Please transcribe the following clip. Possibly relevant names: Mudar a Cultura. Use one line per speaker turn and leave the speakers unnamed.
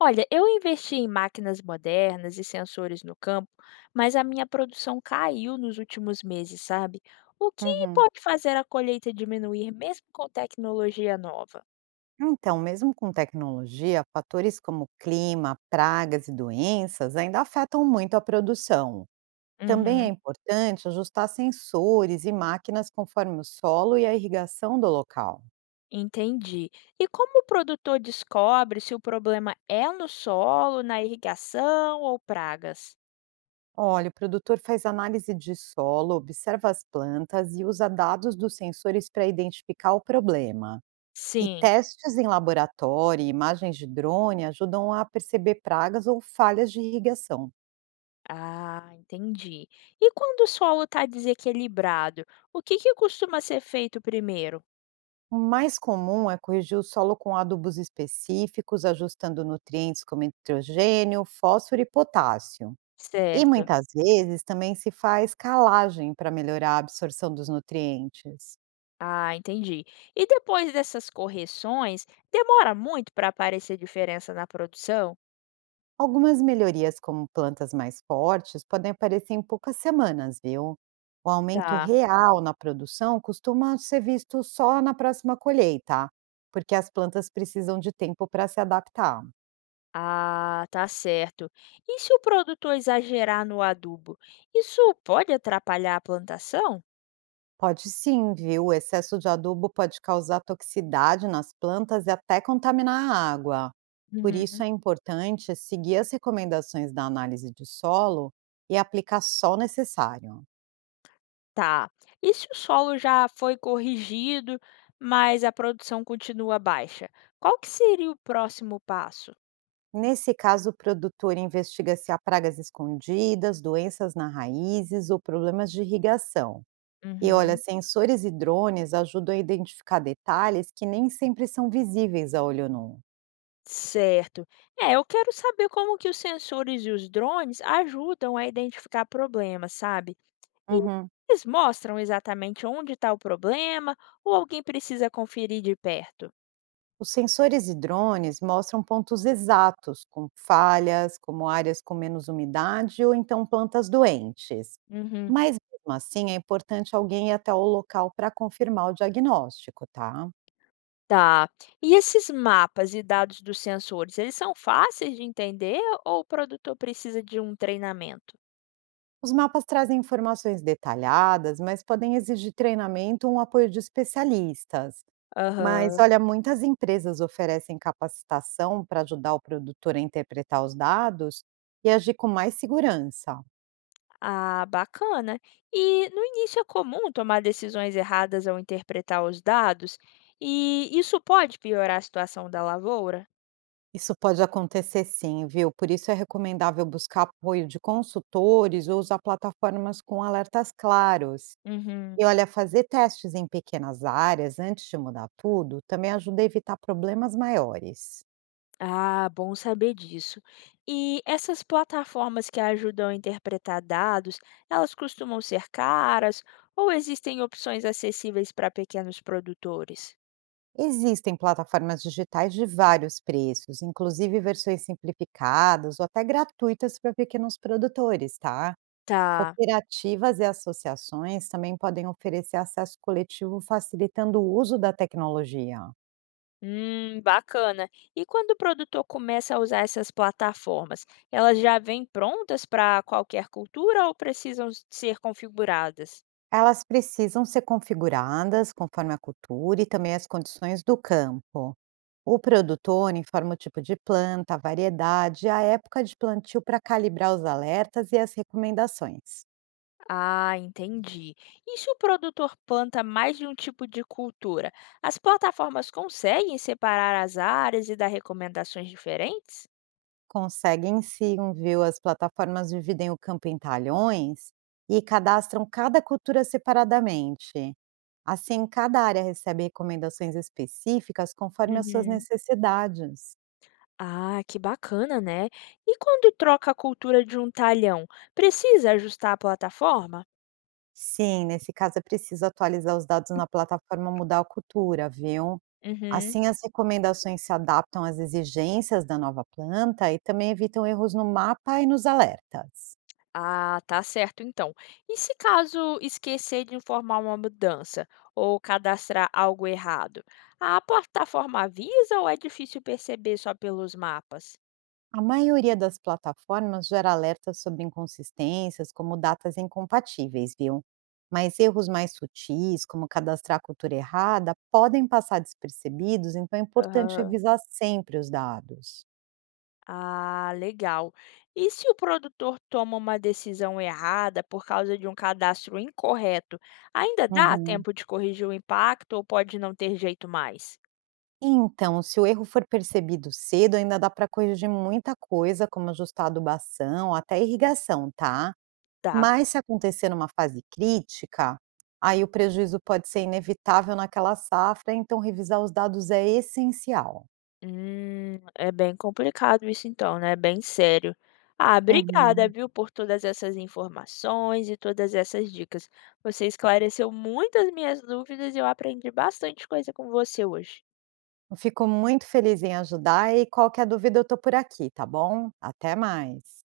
Olha, eu investi em máquinas modernas e sensores no campo, mas a minha produção caiu nos últimos meses, sabe? O que
Uhum.
pode fazer a colheita diminuir mesmo com tecnologia nova?
Então, mesmo com tecnologia, fatores como clima, pragas e doenças ainda afetam muito a produção. Também é
Uhum,
importante ajustar sensores e máquinas conforme o solo e a irrigação do local.
entendi. E como o produtor descobre se o problema é no solo, na irrigação ou pragas?
Olha, o produtor faz análise de solo, observa as plantas e usa dados dos sensores para identificar o problema. E
Sim.
testes em laboratório e imagens de drone ajudam a perceber pragas ou falhas de irrigação.
Ah, entendi. E quando o solo está desequilibrado, o que que costuma ser feito primeiro?
O mais comum é corrigir o solo com adubos específicos, ajustando nutrientes como nitrogênio, fósforo e potássio. E
Certo.
muitas vezes também se faz calagem para melhorar a absorção dos nutrientes.
Ah, entendi. E depois dessas correções, demora muito para aparecer diferença na produção?
Algumas melhorias, como plantas mais fortes, podem aparecer em poucas semanas, viu? O aumento
Tá.
real na produção costuma ser visto só na próxima colheita, porque as plantas precisam de tempo para se adaptar.
Ah, tá certo. E se o produtor exagerar no adubo, isso pode atrapalhar a plantação?
Pode sim, viu? O excesso de adubo pode causar toxicidade nas plantas e até contaminar a água. Por isso
Uhum.
é importante seguir as recomendações da análise de solo e aplicar só o necessário.
Tá. E se o solo já foi corrigido, mas a produção continua baixa? Qual que seria o próximo passo?
Nesse caso, o produtor investiga se há pragas escondidas, doenças nas raízes ou problemas de irrigação. E olha,
Uhum.
sensores e drones ajudam a identificar detalhes que nem sempre são visíveis a olho nu.
Certo. É, eu quero saber como que os sensores e os drones ajudam a identificar problemas, sabe? E
Uhum.
eles mostram exatamente onde está o problema ou alguém precisa conferir de perto?
Os sensores e drones mostram pontos exatos, com falhas, como áreas com menos umidade ou então plantas doentes.
Uhum.
Mas mesmo assim, é importante alguém ir até o local para confirmar o diagnóstico, tá?
Tá. E esses mapas e dados dos sensores, eles são fáceis de entender ou o produtor precisa de um treinamento?
Os mapas trazem informações detalhadas, mas podem exigir treinamento ou um apoio de especialistas. Mas
Aham.
olha, muitas empresas oferecem capacitação para ajudar o produtor a interpretar os dados e agir com mais segurança.
Ah, bacana. E no início é comum tomar decisões erradas ao interpretar os dados, e isso pode piorar a situação da lavoura?
Isso pode acontecer sim, viu? Por isso é recomendável buscar apoio de consultores ou usar plataformas com alertas claros.
Uhum.
E olha, fazer testes em pequenas áreas antes de mudar tudo também ajuda a evitar problemas maiores.
Ah, bom saber disso. E essas plataformas que ajudam a interpretar dados, elas costumam ser caras ou existem opções acessíveis para pequenos produtores?
Existem plataformas digitais de vários preços, inclusive versões simplificadas ou até gratuitas para pequenos produtores, tá?
Tá.
Cooperativas e associações também podem oferecer acesso coletivo facilitando o uso da tecnologia.
Bacana. E quando o produtor começa a usar essas plataformas, elas já vêm prontas para qualquer cultura ou precisam ser configuradas?
Elas precisam ser configuradas conforme a cultura e também as condições do campo. O produtor informa o tipo de planta, a variedade e a época de plantio para calibrar os alertas e as recomendações.
Ah, entendi. E se o produtor planta mais de um tipo de cultura, as plataformas conseguem separar as áreas e dar recomendações diferentes?
Conseguem sim, viu? As plataformas dividem o campo em talhões e cadastram cada cultura separadamente. Assim, cada área recebe recomendações específicas conforme as suas
Uhum.
necessidades.
Ah, que bacana, né? E quando troca a cultura de um talhão, precisa ajustar a plataforma?
Sim, nesse caso é preciso atualizar os dados na plataforma Mudar a Cultura, viu?
Uhum.
Assim, as recomendações se adaptam às exigências da nova planta e também evitam erros no mapa e nos alertas.
Ah, tá certo então. E se caso esquecer de informar uma mudança ou cadastrar algo errado, a plataforma avisa ou é difícil perceber só pelos mapas?
A maioria das plataformas gera alertas sobre inconsistências, como datas incompatíveis, viu? Mas erros mais sutis, como cadastrar a cultura errada, podem passar despercebidos, então é importante
Aham.
revisar sempre os dados.
Ah, legal. E se o produtor toma uma decisão errada por causa de um cadastro incorreto, ainda dá
Uhum.
tempo de corrigir o impacto ou pode não ter jeito mais?
Então, se o erro for percebido cedo, ainda dá para corrigir muita coisa, como ajustar a adubação, até irrigação, tá?
Dá.
Mas se acontecer numa fase crítica, aí o prejuízo pode ser inevitável naquela safra, então revisar os dados é essencial.
É bem complicado isso então, né, bem sério. Ah, obrigada,
Uhum.
viu, por todas essas informações e todas essas dicas. Você esclareceu muitas minhas dúvidas e eu aprendi bastante coisa com você hoje.
Fico muito feliz em ajudar e qualquer dúvida eu tô por aqui, tá bom? Até mais.